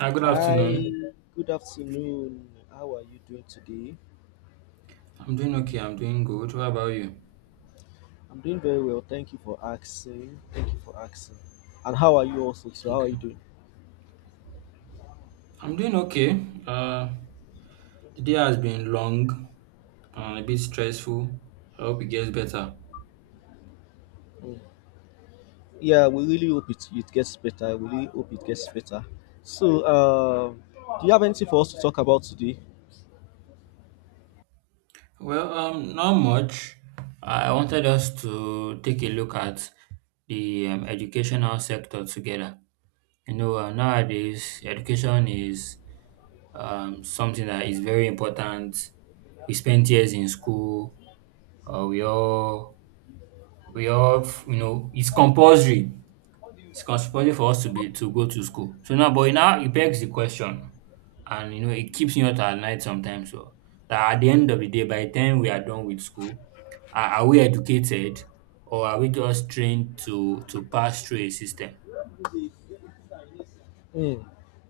Hi, good Hi, afternoon. good afternoon. How are you doing today? I'm doing okay. I'm doing good. What about you? I'm doing very well. Thank you for asking. Thank you for asking. And how are you also? So, how are you Okay. doing? I'm doing okay. Uh, the day has been long and a bit stressful. I hope it gets better. Mm. Yeah, we really hope it, it gets better. We really hope it gets better. So, do you have anything for us to talk about today? Not much. I wanted us to take a look at the educational sector together. You know, nowadays education is something that is very important. We spent years in school. Uh, we all we all you know it's compulsory for us to be to go to school. So now, but now it begs the question, and you know, it keeps me up at night sometimes. So that at the end of the day, by the time we are done with school, are we educated, or are we just trained to pass through a system? Mm.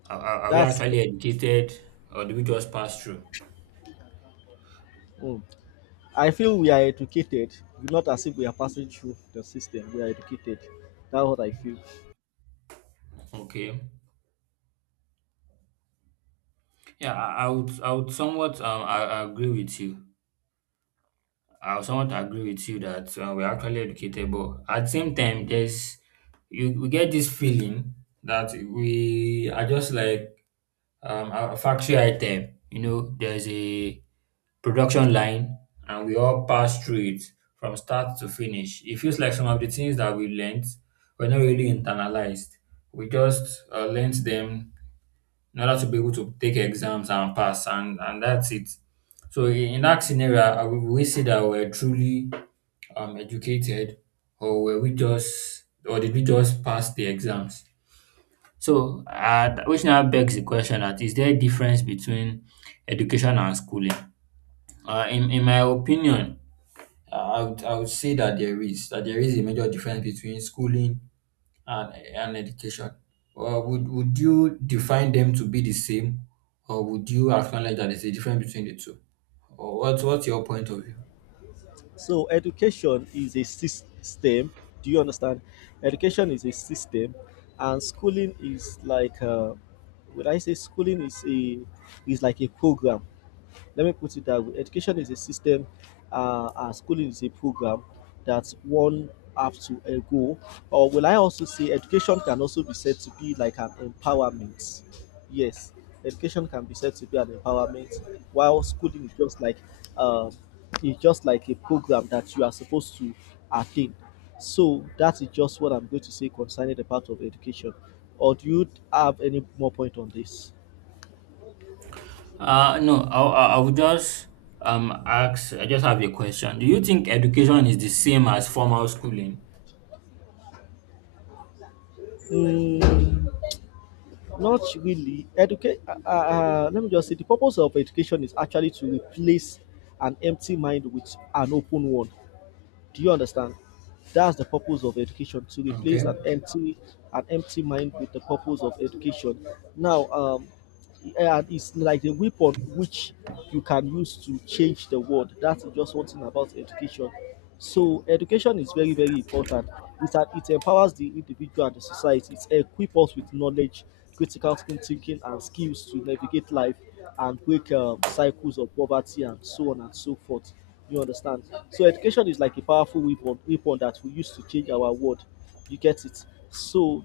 Are we That's. actually educated, or do we just pass through? Mm. I feel we are educated. Not as if we are passing through the system. We are educated. That's what I feel. Okay. Yeah, I would somewhat I agree with you. I would somewhat agree with you that we're actually educated, but at the same time there's you we get this feeling that we are just like a factory item. You know, there's a production line, and we all pass through it from start to finish. It feels like some of the things that we learned were not really internalized. We just learned them in order to be able to take exams and pass, and that's it. So in that scenario, I would we say that we're truly educated, or were we just, or did we just pass the exams? So, which now begs the question, that is there a difference between education and schooling? In my opinion, I would say that there is a major difference between schooling and education. Would you define them to be the same, or would you acknowledge that there's a difference between the two? Or what's your point of view? So education is a system. Do you understand? Education is a system, and schooling is like, would I say schooling is a is like a program, let me put it that way. Education is a system, and schooling is a program that one have to go. Or will I also say education can also be said to be like an empowerment? Yes, education can be said to be an empowerment, while schooling is just like um, it's just like a program that you are supposed to attain. So that is just what I'm going to say concerning the part of education. Or do you have any more point on this? No, I would just ask. I just have a question. Do you think education is the same as formal schooling? Mm, Not really. Educate. Let me just say the purpose of education is actually to replace an empty mind with an open one. Do you understand? That's the purpose of education, to replace Okay. An empty mind with the purpose of education. Now, and it's like a weapon which you can use to change the world. That's just one thing about education. So education is very important. It's that it empowers the individual and the society. It equips us with knowledge, critical thinking, and skills to navigate life and break cycles of poverty and so on and so forth. You understand? So education is like a powerful weapon, weapon that we use to change our world. You get it? So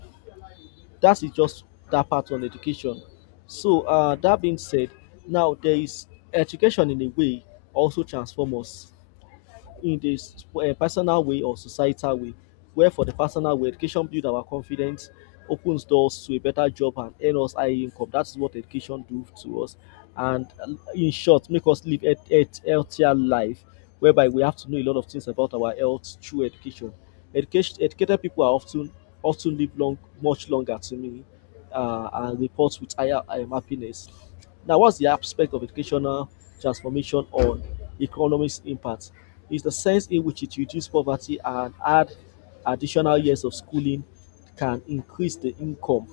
that is just that part on education. So that being said, now there is education in a way also transform us in this personal way or societal way, where for the personal way, education builds our confidence, opens doors to a better job and earn us high income. That's what education do to us. And in short, make us live a healthier life, whereby we have to know a lot of things about our health through education. Education educated people are often often live long much longer to me, and report with higher happiness. Now, what's the aspect of educational transformation on economics impact? Is the sense in which it reduces poverty, and add additional years of schooling can increase the income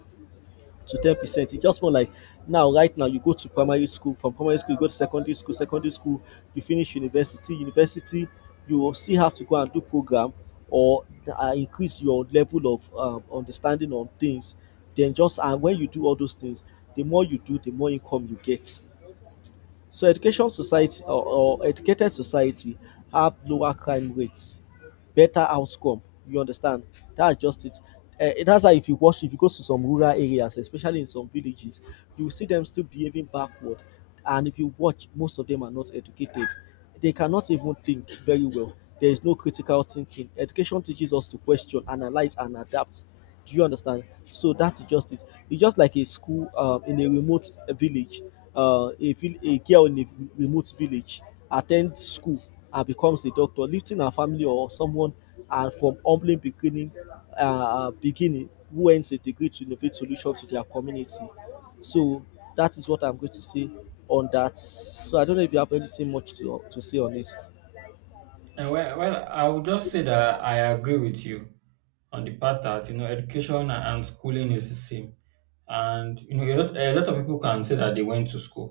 to 10%. It's just more like now, right now, you go to primary school, from primary school, you go to secondary school, you finish university, university, you will still have to go and do program or increase your level of understanding on things. Then just and when you do all those things, the more you do, the more income you get. So education society or educated society have lower crime rates, better outcome. You understand? That's just it. That's why if you watch, if you go to some rural areas, especially in some villages, you will see them still behaving backward. And if you watch, most of them are not educated. They cannot even think very well. There is no critical thinking. Education teaches us to question, analyze, and adapt. Do you understand? So that's just it. It's just like a school in a remote village. A girl in a remote village attends school and becomes a doctor, lifting her family or someone, and from humbling beginning, beginning who earns a degree to innovate solution to their community. So that is what I'm going to say on that. So I don't know if you have anything much to say on this. Well, I would just say that I agree with you on the part that you know education and schooling is the same, and you know a lot of people can say that they went to school.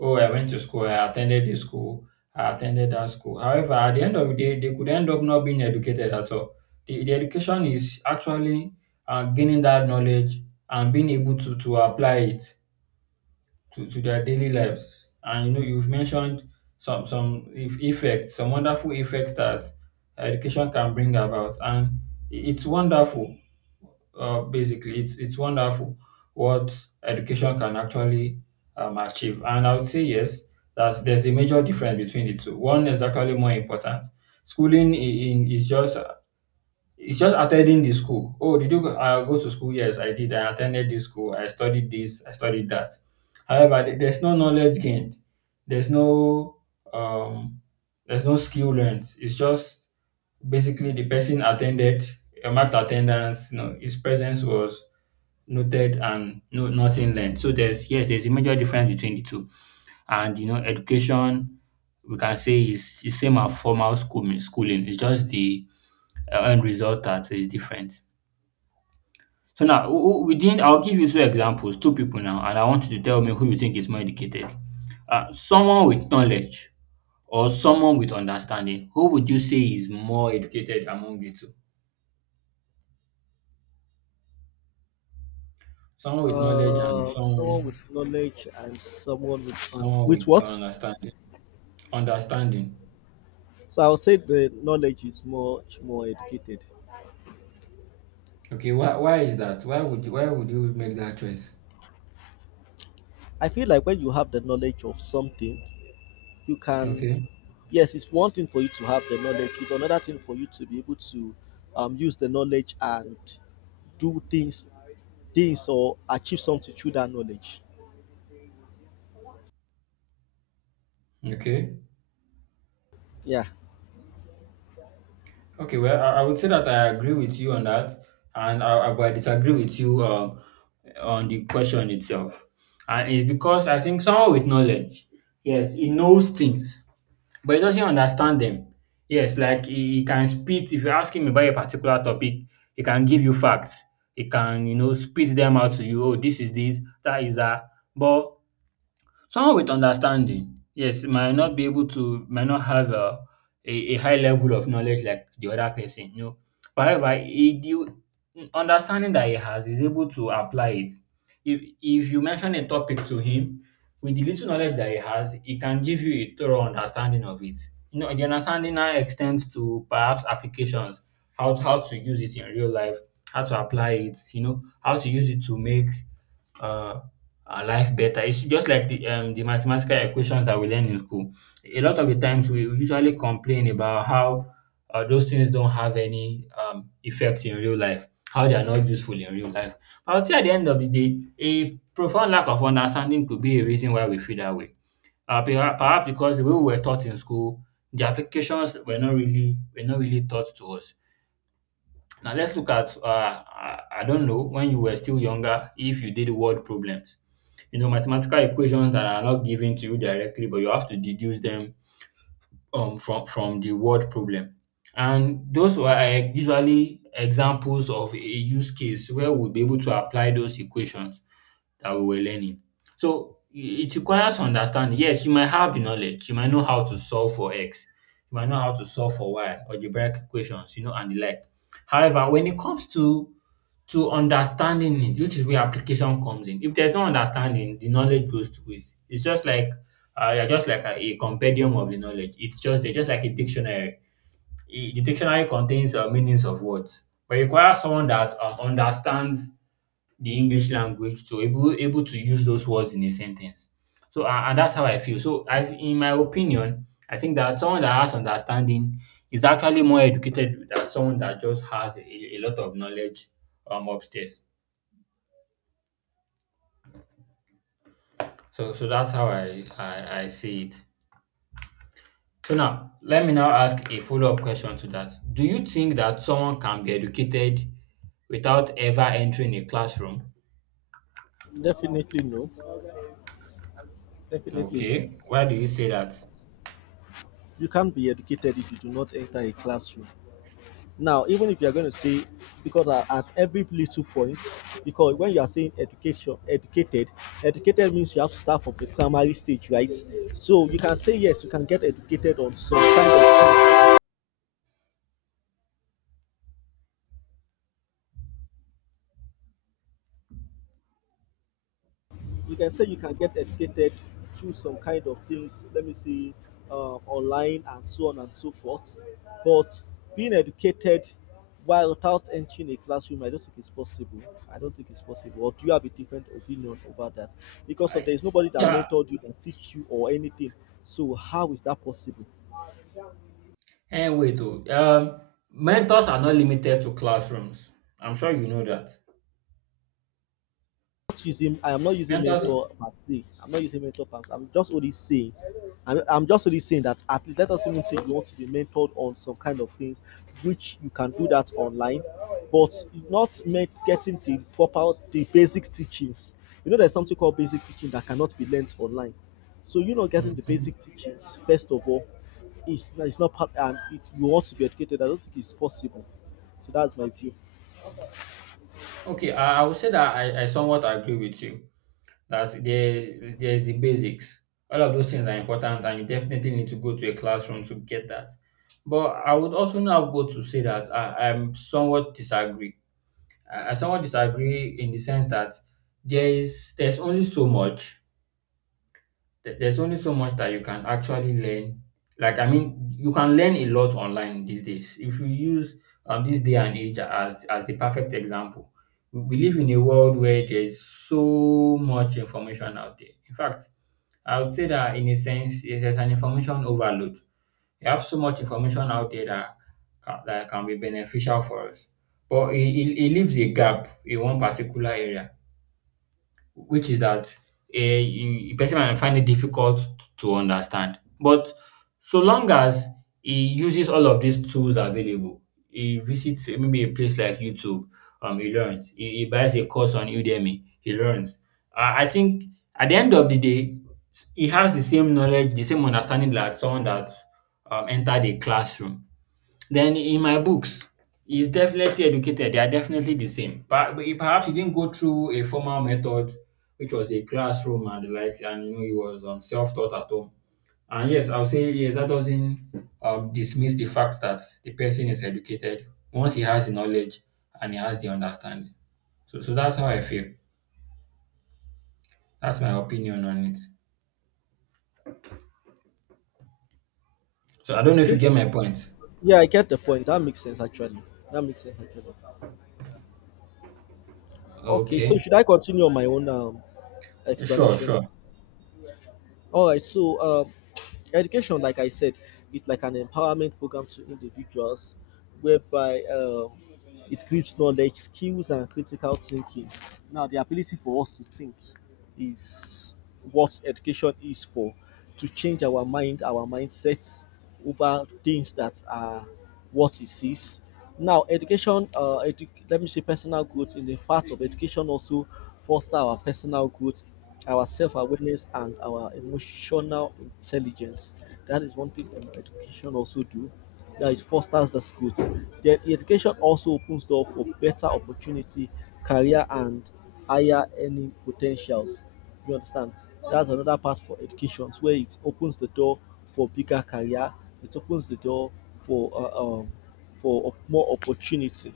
Oh, I went to school. I attended this school. I attended that school. However, at the end of the day, they could end up not being educated at all. The education is actually gaining that knowledge and being able to apply it to their daily lives. And you know, you've mentioned some if effects, some wonderful effects that education can bring about, and it's wonderful. Basically, it's wonderful what education can actually achieve. And I would say yes, that there's a major difference between the two. One is actually more important. Schooling in is just it's just attending the school. Oh, did you go, go to school? Yes, I did. I attended this school. I studied this. I studied that. However, there's no knowledge gained. There's no um, there's no skill learned. It's just basically the person attended, marked attendance. You know, his presence was noted and nothing learned. So there's yes, there's a major difference between the two. And, you know, education, we can say is the same as formal schooling. It's just the end result that is different. So now, I'll give you two examples, two people now, and I want you to tell me who you think is more educated. Someone with knowledge or someone with understanding. Who would you say is more educated among the two? Someone with knowledge and Someone someone with knowledge and someone with fun. someone With with what? understanding. Understanding. So I would say the knowledge is much more educated. Okay, why is that? Why would you make that choice? I feel like when you have the knowledge of something, you can, Okay, yes, it's one thing for you to have the knowledge, it's another thing for you to be able to use the knowledge and do things, things or achieve something through that knowledge. okay. Yeah, Okay, well, I would say that I agree with you on that, and but I disagree with you on the question itself. And it's because I think someone with knowledge, yes, he knows things, but he doesn't understand them. Yes, like he can spit, if you ask him about a particular topic, he can give you facts. He can, you know, spit them out to you. Oh, this is this, that is that. But someone with understanding, yes, might not be able to, might not have a high level of knowledge like the other person, you know. But however, he, you, understanding that he has is able to apply it. If you mention a topic to him, with the little knowledge that he has, he can give you a thorough understanding of it. You know, the understanding now extends to perhaps applications, how to use it in real life, how to apply it, you know, how to use it to make uh, our life better. It's just like the mathematical equations that we learn in school. A lot of the times we usually complain about how those things don't have any effect in real life, how they are not useful in real life. But I would say at the end of the day, a profound lack of understanding could be a reason why we feel that way. Perhaps because the way we were taught in school, the applications were not really taught to us. Now let's look at I don't know when you were still younger if you did word problems. You know, mathematical equations that are not given to you directly, but you have to deduce them from the word problem. And those were usually examples of a use case where we'll be able to apply those equations that we were learning. So it requires understanding. Yes, you might have the knowledge, you might know how to solve for X, you might know how to solve for Y, algebraic equations, you know, and the like. However, when it comes to understanding it, which is where application comes in. If there's no understanding, the knowledge goes to waste. It's just like you're just like a compendium of the knowledge. It's just they're just like a dictionary. The dictionary contains meanings of words, but it requires someone that understands the English language to able to use those words in a sentence. So and that's how I feel. So I, in my opinion, I think that someone that has understanding is actually more educated than someone that just has a lot of knowledge upstairs. So, so that's how I see it. So now, let me now ask a follow-up question to that. Do you think that someone can be educated without ever entering a classroom? definitely no, definitely no. Okay, why do you say that? You can't be educated if you do not enter a classroom. Now, even if you are going to say, because at every little point, because when you are saying education, educated, educated means you have to start from the primary stage, right? So you can say yes, you can get educated on some kind of things. You can say you can get educated through some kind of things, let me see, online and so on and so forth. But being educated while without entering a classroom, I don't think it's possible. I don't think it's possible. Or do you have a different opinion about that? Because of I, there is nobody that yeah, mentored you, that teach you or anything. So how is that possible? and wait, mentors are not limited to classrooms. I'm sure you know that. Using I am not using Mentors. Are- mentor per se. I'm not using mentor per I'm just only saying I'm just only saying that at least let us even say you want to be mentored on some kind of things which you can do that online, but not make, getting the proper the basic teachings. You know there's something called basic teaching that cannot be learnt online. So you not getting the Mhm. basic teachings first of all is it's not part and it, you want to be educated. I don't think it's possible. So that's my view. Okay, I would say that I somewhat agree with you that there there's the basics. All of those things are important and you definitely need to go to a classroom to get that. But I would also now go to say that I'm somewhat disagree. I somewhat disagree in the sense that there's only so much there's only so much that you can actually learn. Like, I mean, you can learn a lot online these days. If you use this day and age as the perfect example, we live in a world where there's so much information out there. In fact, I would say that in a sense, it is an information overload. You have so much information out there that can be beneficial for us, but it leaves a gap in one particular area which is that a person might find it difficult to understand. But so long as he uses all of these tools available, he visits maybe a place like YouTube, he learns. He buys a course on Udemy, he learns. I think at the end of the day, he has the same knowledge, the same understanding that someone that entered a classroom. Then in my books, he's definitely educated. They are definitely the same. Perhaps he didn't go through a formal method, which was a classroom and the likes, and you know he was self-taught at home. And yes, I'll say yes, that doesn't dismiss the fact that the person is educated once he has the knowledge and he has the understanding. So, so that's how I feel. That's my opinion on it. So I don't know if you Okay. get my point. Yeah, I get the point. That makes sense actually. That makes sense actually. Okay, so Okay. should I continue on my own Sure, sure. explanations? All right. So education, like I said, is like an empowerment program to individuals, whereby it gives knowledge, skills, and critical thinking. Now, the ability for us to think is what education is for, to change our mind, our mindsets over things that are what it is. Now education let me say personal growth, in the part of education also foster our personal growth, our self-awareness and our emotional intelligence. That is one thing education also do, that is fosters the growth. Then education also opens door for better opportunity, career, and higher earning potentials. You understand? That's another part for education where it opens the door for bigger career. It opens the door for uh, um for more opportunity.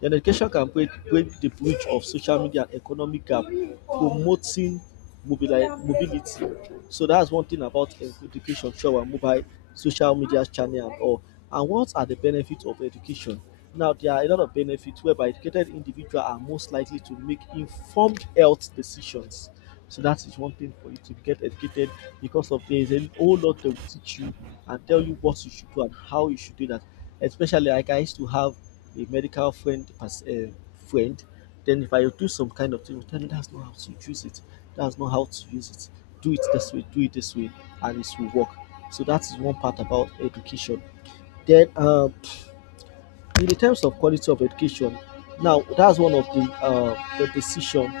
The education can break the bridge of social media and economic gap, promoting mobility. So that's one thing about education through our mobile social media channel and all. And what are the benefits of education? Now, there are a lot of benefits, whereby educated individuals are most likely to make informed health decisions. So that is one thing for you to get educated, because of there is a whole lot they will teach you and tell you what you should do and how you should do that. Especially like I used to have a medical friend friend, then if I do some kind of thing, tell me that's not how to use it. That's not how to use it. Do it this way. Do it this way, and it will work. So that is one part about education. Then in the terms of quality of education, now that's one of the decision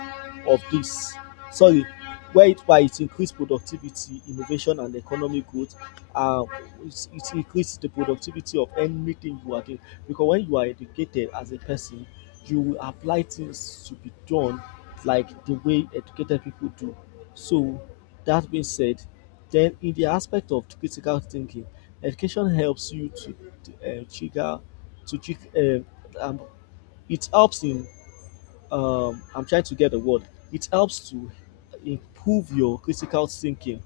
of this, sorry, where it by it increased productivity, innovation, and economic growth. uh, it, it increases the productivity of anything you are doing, because when you are educated as a person, you will apply things to be done like the way educated people do. So that being said, then in the aspect of critical thinking, education helps you to trigger to check. Um, it helps in. I'm trying to get the word. It helps to improve your critical thinking.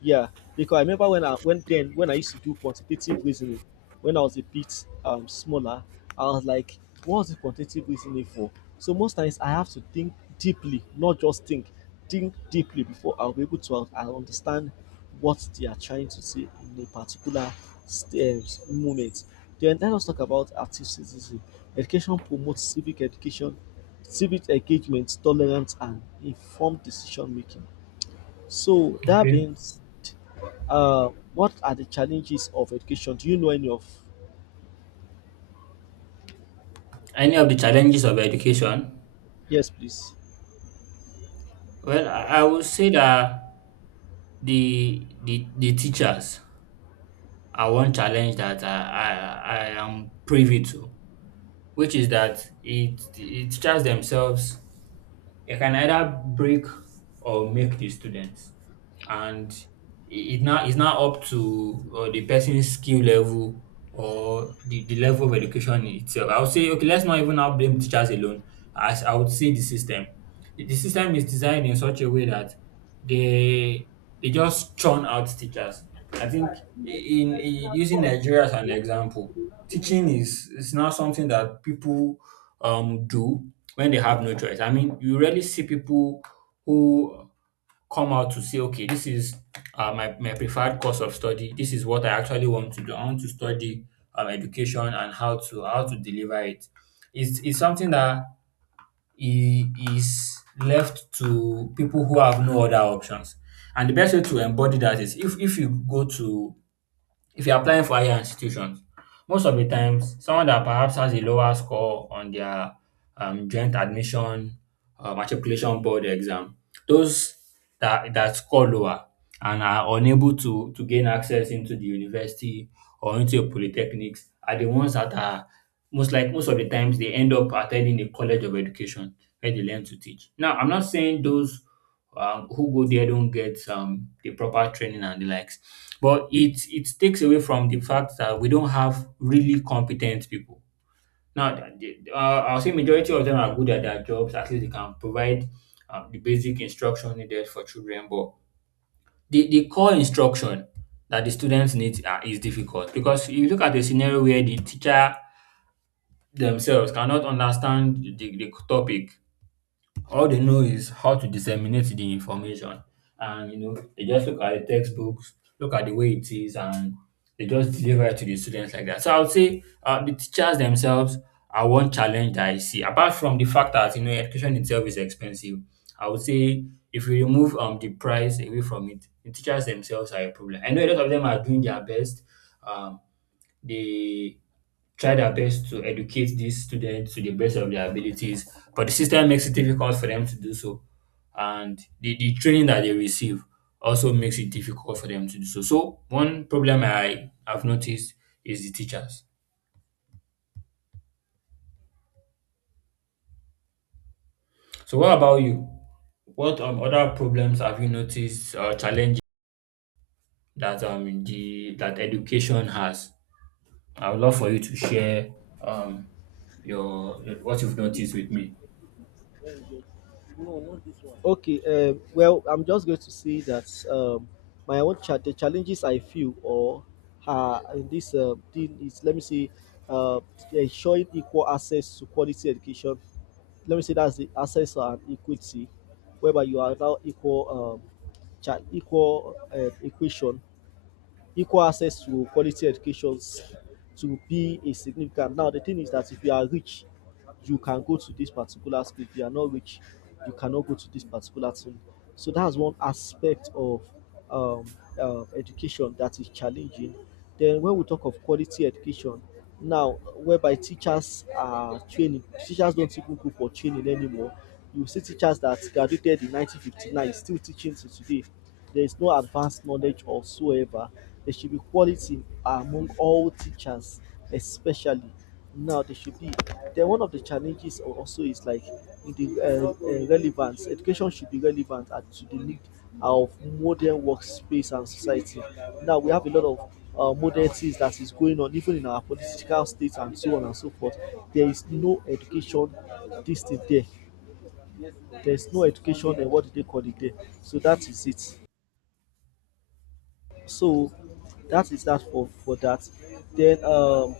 Yeah, because I remember when I when then when I used to do quantitative reasoning, when I was a bit smaller, I was like, what's the quantitative reasoning for? So most times I have to think deeply, not just think deeply before I'll be able to un- I understand what they are trying to say in a particular st- moment. Then let us talk about active citizenship. Education promotes civic education, civic engagement, tolerance, and informed decision making. So that Okay. means what are the challenges of education? Do you know any of? Any of the challenges of education? Yes, please. Well, I would say that the teachers are one challenge that I am privy to, which is that it the teachers themselves it can either break or make the students, and it's now up to the person's skill level or the level of education itself. I would say okay, let's not even now blame teachers alone. As I would say the system, the system is designed in such a way that they they just churn out teachers. I think in using Nigeria as an example, teaching is now something that people do when they have no choice. I mean, you rarely see people who come out to say, okay, this is my preferred course of study. This is what I actually want to do. I want to study education and how to deliver it. It's something that is left to people who have no other options. And the best way to embody that is if you go to if you're applying for higher institutions, most of the times, someone that perhaps has a lower score on their joint admission matriculation board exam, those that score lower and are unable to gain access into the university or into a polytechnics are the ones that are most of the times they end up attending a college of education where they learn to teach. Now, I'm not saying those who go there don't get the proper training and the likes. But it takes away from the fact that we don't have really competent people. Now, I'll say majority of them are good at their jobs. At least they can provide the basic instruction needed for children. But the core instruction that the students need is difficult, because if you look at a scenario where the teacher themselves cannot understand the topic, all they know is how to disseminate the information, and they just look at the textbooks, look at the way it is, and they just deliver it to the students like that. So I would say the teachers themselves are one challenge that I see, apart from the fact that education itself is expensive. I would say if we remove the price away from it, the teachers themselves are a problem. I know a lot of them are doing their best. um they try their best to educate these students to the best of their abilities, but the system makes it difficult for them to do so. And the training that they receive also makes it difficult for them to do so. So, one problem I have noticed is the teachers. So, what about you? What other problems have you noticed or challenges that the that education has? I would love for you to share um your what you've noticed with me. Okay. Well, I'm just going to say that um, my own the challenges I feel or in this thing is let me see, uh, ensuring equal access to quality education. Let me say that's the access and equity, whereby you are now equal equal equation equal access to quality educations to be a significant. Now the thing is that if you are rich, you can go to this particular school. If you are not rich, you cannot go to this particular thing. So that's one aspect of um, education that is challenging. Then when we talk of quality education, now whereby teachers are training, teachers don't even go for training anymore. You see teachers that graduated in 1959 still teaching till today. There is no advanced knowledge whatsoever. There should be quality among all teachers, especially now they should be. Then one of the challenges also is like in the relevance. Education should be relevant at, to the need of modern workspace and society. Now we have a lot of modern things that is going on, even in our political states and so on and so forth. There is no education this thing there. There is no education and what do they call it there? So that is it. So that is that for that. Then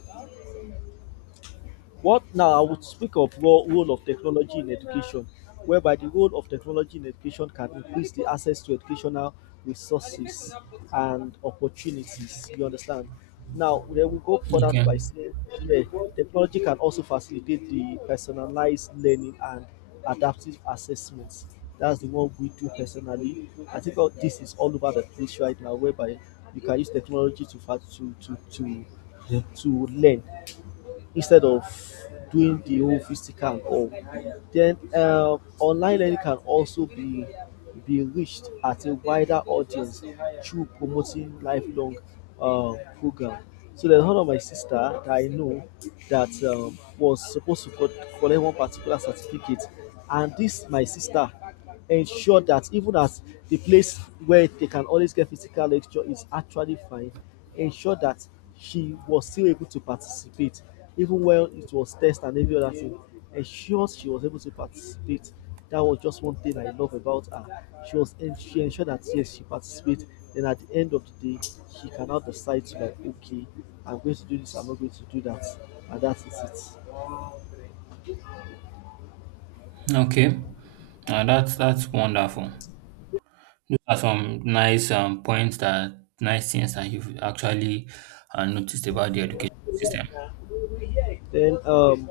What now I would speak of role, role of technology in education, whereby the role of technology in education can increase the access to educational resources and opportunities. You understand? Now, then we go further Okay. by saying, yeah, technology can also facilitate the personalized learning and adaptive assessments. That's the one we do personally. I think all this is all over the place right now, whereby you can use technology to to learn instead of doing the whole physical, or then online learning can also be reached at a wider audience through promoting lifelong uh, program. So there's one of my sister that I know that was supposed to collect one particular certificate, and this my sister ensure that even as the place where they can always get physical lecture is actually fine, ensure that she was still able to participate even when it was test and every other thing. Ensure she was able to participate. That was just one thing I love about her. She was and she ensured that yes, she participates. Then at the end of the day, she can now decide to like, okay, I'm going to do this, I'm not going to do that, and that is it. Okay. That's wonderful. Are some nice things that you've actually noticed about the education system. Then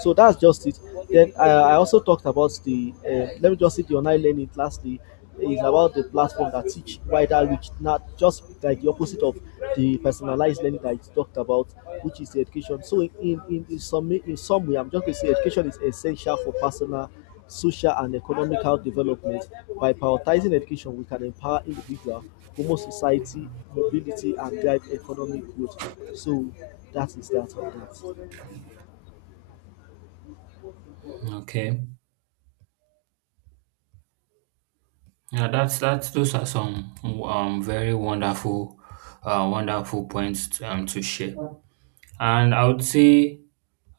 so that's just it. Then I also talked about the let me just say the online learning lastly is about the platform that teach wider reach, not just like the opposite of the personalized learning that you talked about, which is the education. So in some way, I'm just going to say education is essential for personal, social, and economic health development. By prioritizing education, we can empower individuals. Homo society, mobility and drive economic growth. So that is that on that. Okay, yeah, that's those are some very wonderful points to share. And I would say,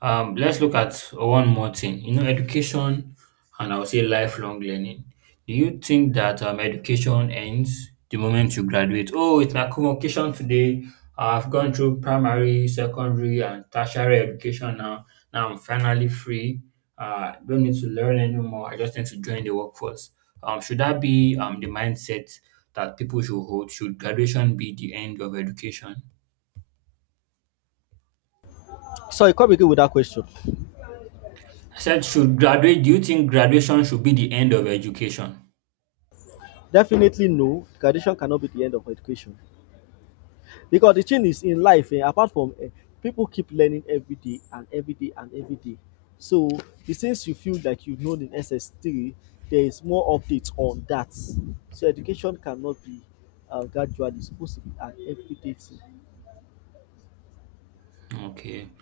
let's look at one more thing. You know, education, and I would say lifelong learning. Do you think that education ends the moment you graduate? Oh, it's my convocation today. I've gone through primary, secondary, and tertiary education now. Now I'm finally free. Don't need to learn anymore. I just need to join the workforce. Should that be the mindset that people should hold? Should graduation be the end of education? Sorry, come again with that question. I said, should graduate do you think graduation should be the end of education? Definitely no, graduation cannot be the end of education. Because the thing is in life, apart from pipu, keep learning everyday and everyday and everyday. So the things you feel like you know in SS three, there is more update on that. So education cannot be gradually, e suppose to be an everyday thing. Okay.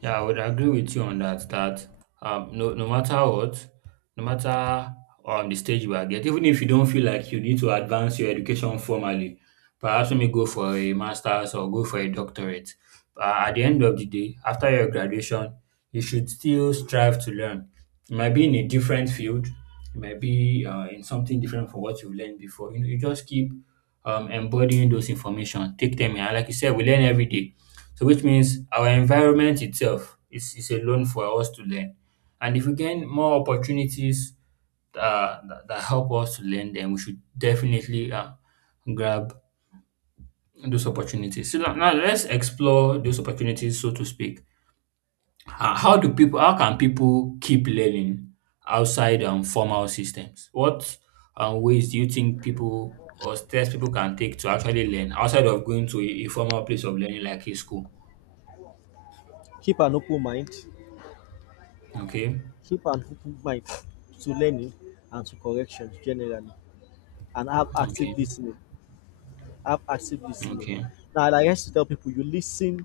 Yeah, I would agree with you on that. That no, no matter what, no matter the stage you are get, even if you don't feel like you need to advance your education formally, perhaps let me go for a master's or go for a doctorate. At the end of the day, after your graduation, you should still strive to learn. It might be in a different field, it might be in something different from what you've learned before. You know, you just keep embodying those information, take them in. And, like you said, we learn every day. So which means our environment itself is a loan for us to learn. And if we gain more opportunities that help us to learn, then we should definitely grab those opportunities. So now let's explore those opportunities, so to speak. How do people? How can people keep learning outside formal systems? What ways do you think people or steps people can take to actually learn outside of going to a formal place of learning like a school? Keep an open mind. Okay, Keep an open mind to learning and to corrections generally, and have active okay. listening. Have active listening. Okay, Now, like I used to tell people, you listen,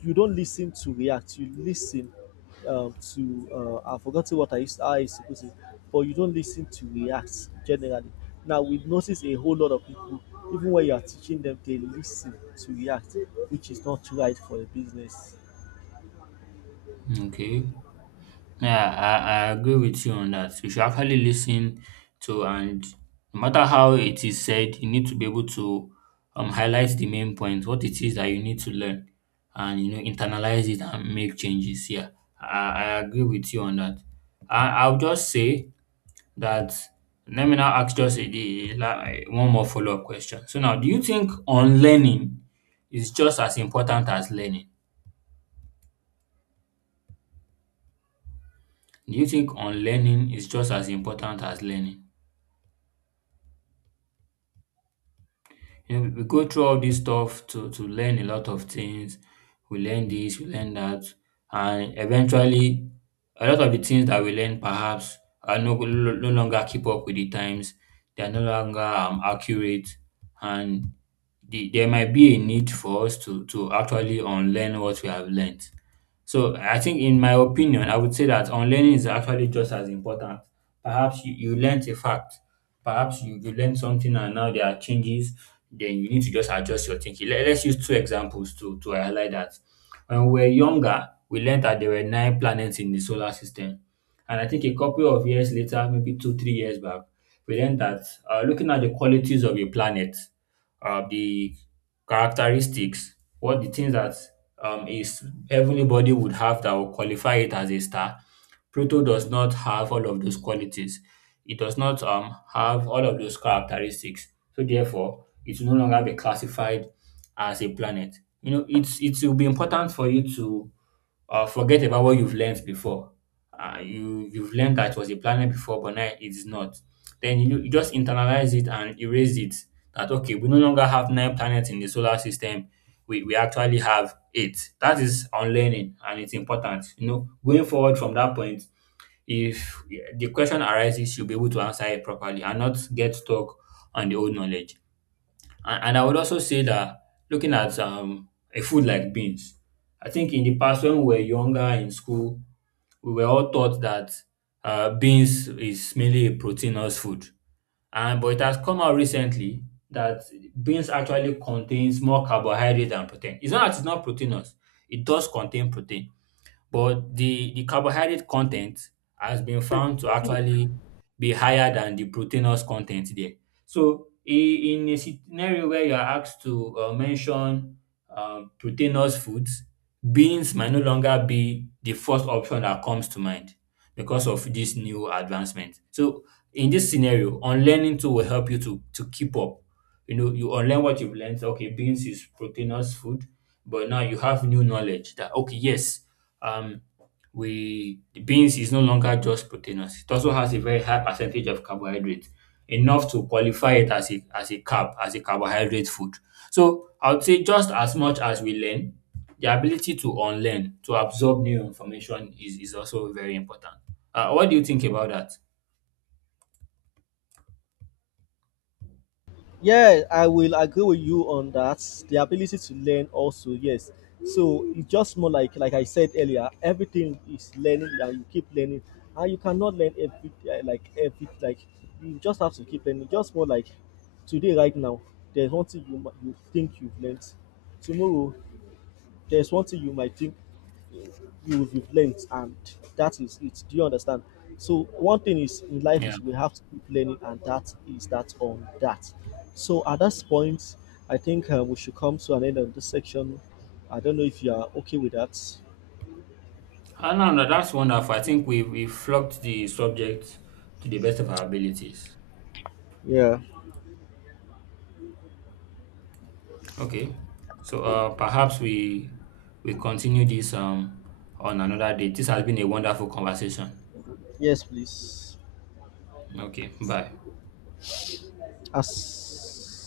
you don't listen to react, you listen I forgot forgotten what I used, how I used to put it, but you don't listen to react generally. Now, we notice a whole lot of people, even when you are teaching them, they listen to react, which is not right for a business. okay. Yeah, I agree with you on that. You should actually listen to and, no matter how it is said, you need to be able to highlight the main point, what it is that you need to learn, and internalize it and make changes. Yeah. I agree with you on that. I'll just say that let me now ask just like, one more follow-up question. So now do you think unlearning is just as important as learning? Do you think unlearning is just as important as learning? You know, we go through all this stuff to learn a lot of things. We learn this, we learn that, and eventually, a lot of the things that we learn perhaps are no longer keep up with the times. They are no longer accurate, and there might be a need for us to actually unlearn what we have learned. So I think, in my opinion, I would say that unlearning is actually just as important. Perhaps you learnt a fact, perhaps you learned something and now there are changes, then you need to just adjust your thinking. Let's use two examples to highlight that. When we were younger, we learned that there were nine planets in the solar system. And I think a couple of years later, maybe two, 3 years back, we learned that looking at the qualities of a planet, the characteristics, what the things that is everybody would have that will qualify it as a star. Pluto does not have all of those qualities. It does not have all of those characteristics. So therefore, it will no longer be classified as a planet. You know, it will be important for you to forget about what you've learned before. You've learned that it was a planet before, but now it's not. Then you just internalize it and erase it. That, okay, we no longer have nine planets in the solar system. We actually have eight. That is unlearning, and it's important. You know, going forward from that point, if, yeah, the question arises, you'll be able to answer it properly and not get stuck on the old knowledge. And I would also say that looking at a food like beans, I think in the past when we were younger in school, we were all taught that beans is mainly a proteinous food. And but it has come out recently that beans actually contains more carbohydrates than protein. It's not that it's not proteinous; it does contain protein. But the carbohydrate content has been found to actually be higher than the proteinous content there. So in a scenario where you are asked to mention proteinous foods, beans might no longer be the first option that comes to mind because of this new advancement. So in this scenario, unlearning too will help you to keep up. You know, you unlearn what you've learned. Okay, beans is proteinous food, but now you have new knowledge that, okay, yes, um, we the beans is no longer just proteinous. It also has a very high percentage of carbohydrate, enough to qualify it as a carbohydrate food. So I would say, just as much as we learn, the ability to unlearn, to absorb new information is also very important. What do you think about that? Yeah, I will agree with you on that. The ability to learn also, yes. So it's just more like I said earlier, everything is learning and you keep learning. And you cannot learn every like every like you just have to keep learning. Just more like today right now, there's one thing you you think you've learned. Tomorrow, there's one thing you might think you will relent, and that is it. Do you understand? So one thing is, in life, Yeah. is we have to keep learning, and that is that on that. So at this point, I think we should come to an end of this section. I don't know if you are okay with that. Ah, no, no, that's wonderful. I think we've flogged the subject to the best of our abilities. Yeah. Okay. So perhaps we continue this on another day. This has been a wonderful conversation. Yes, please. Okay. Bye. As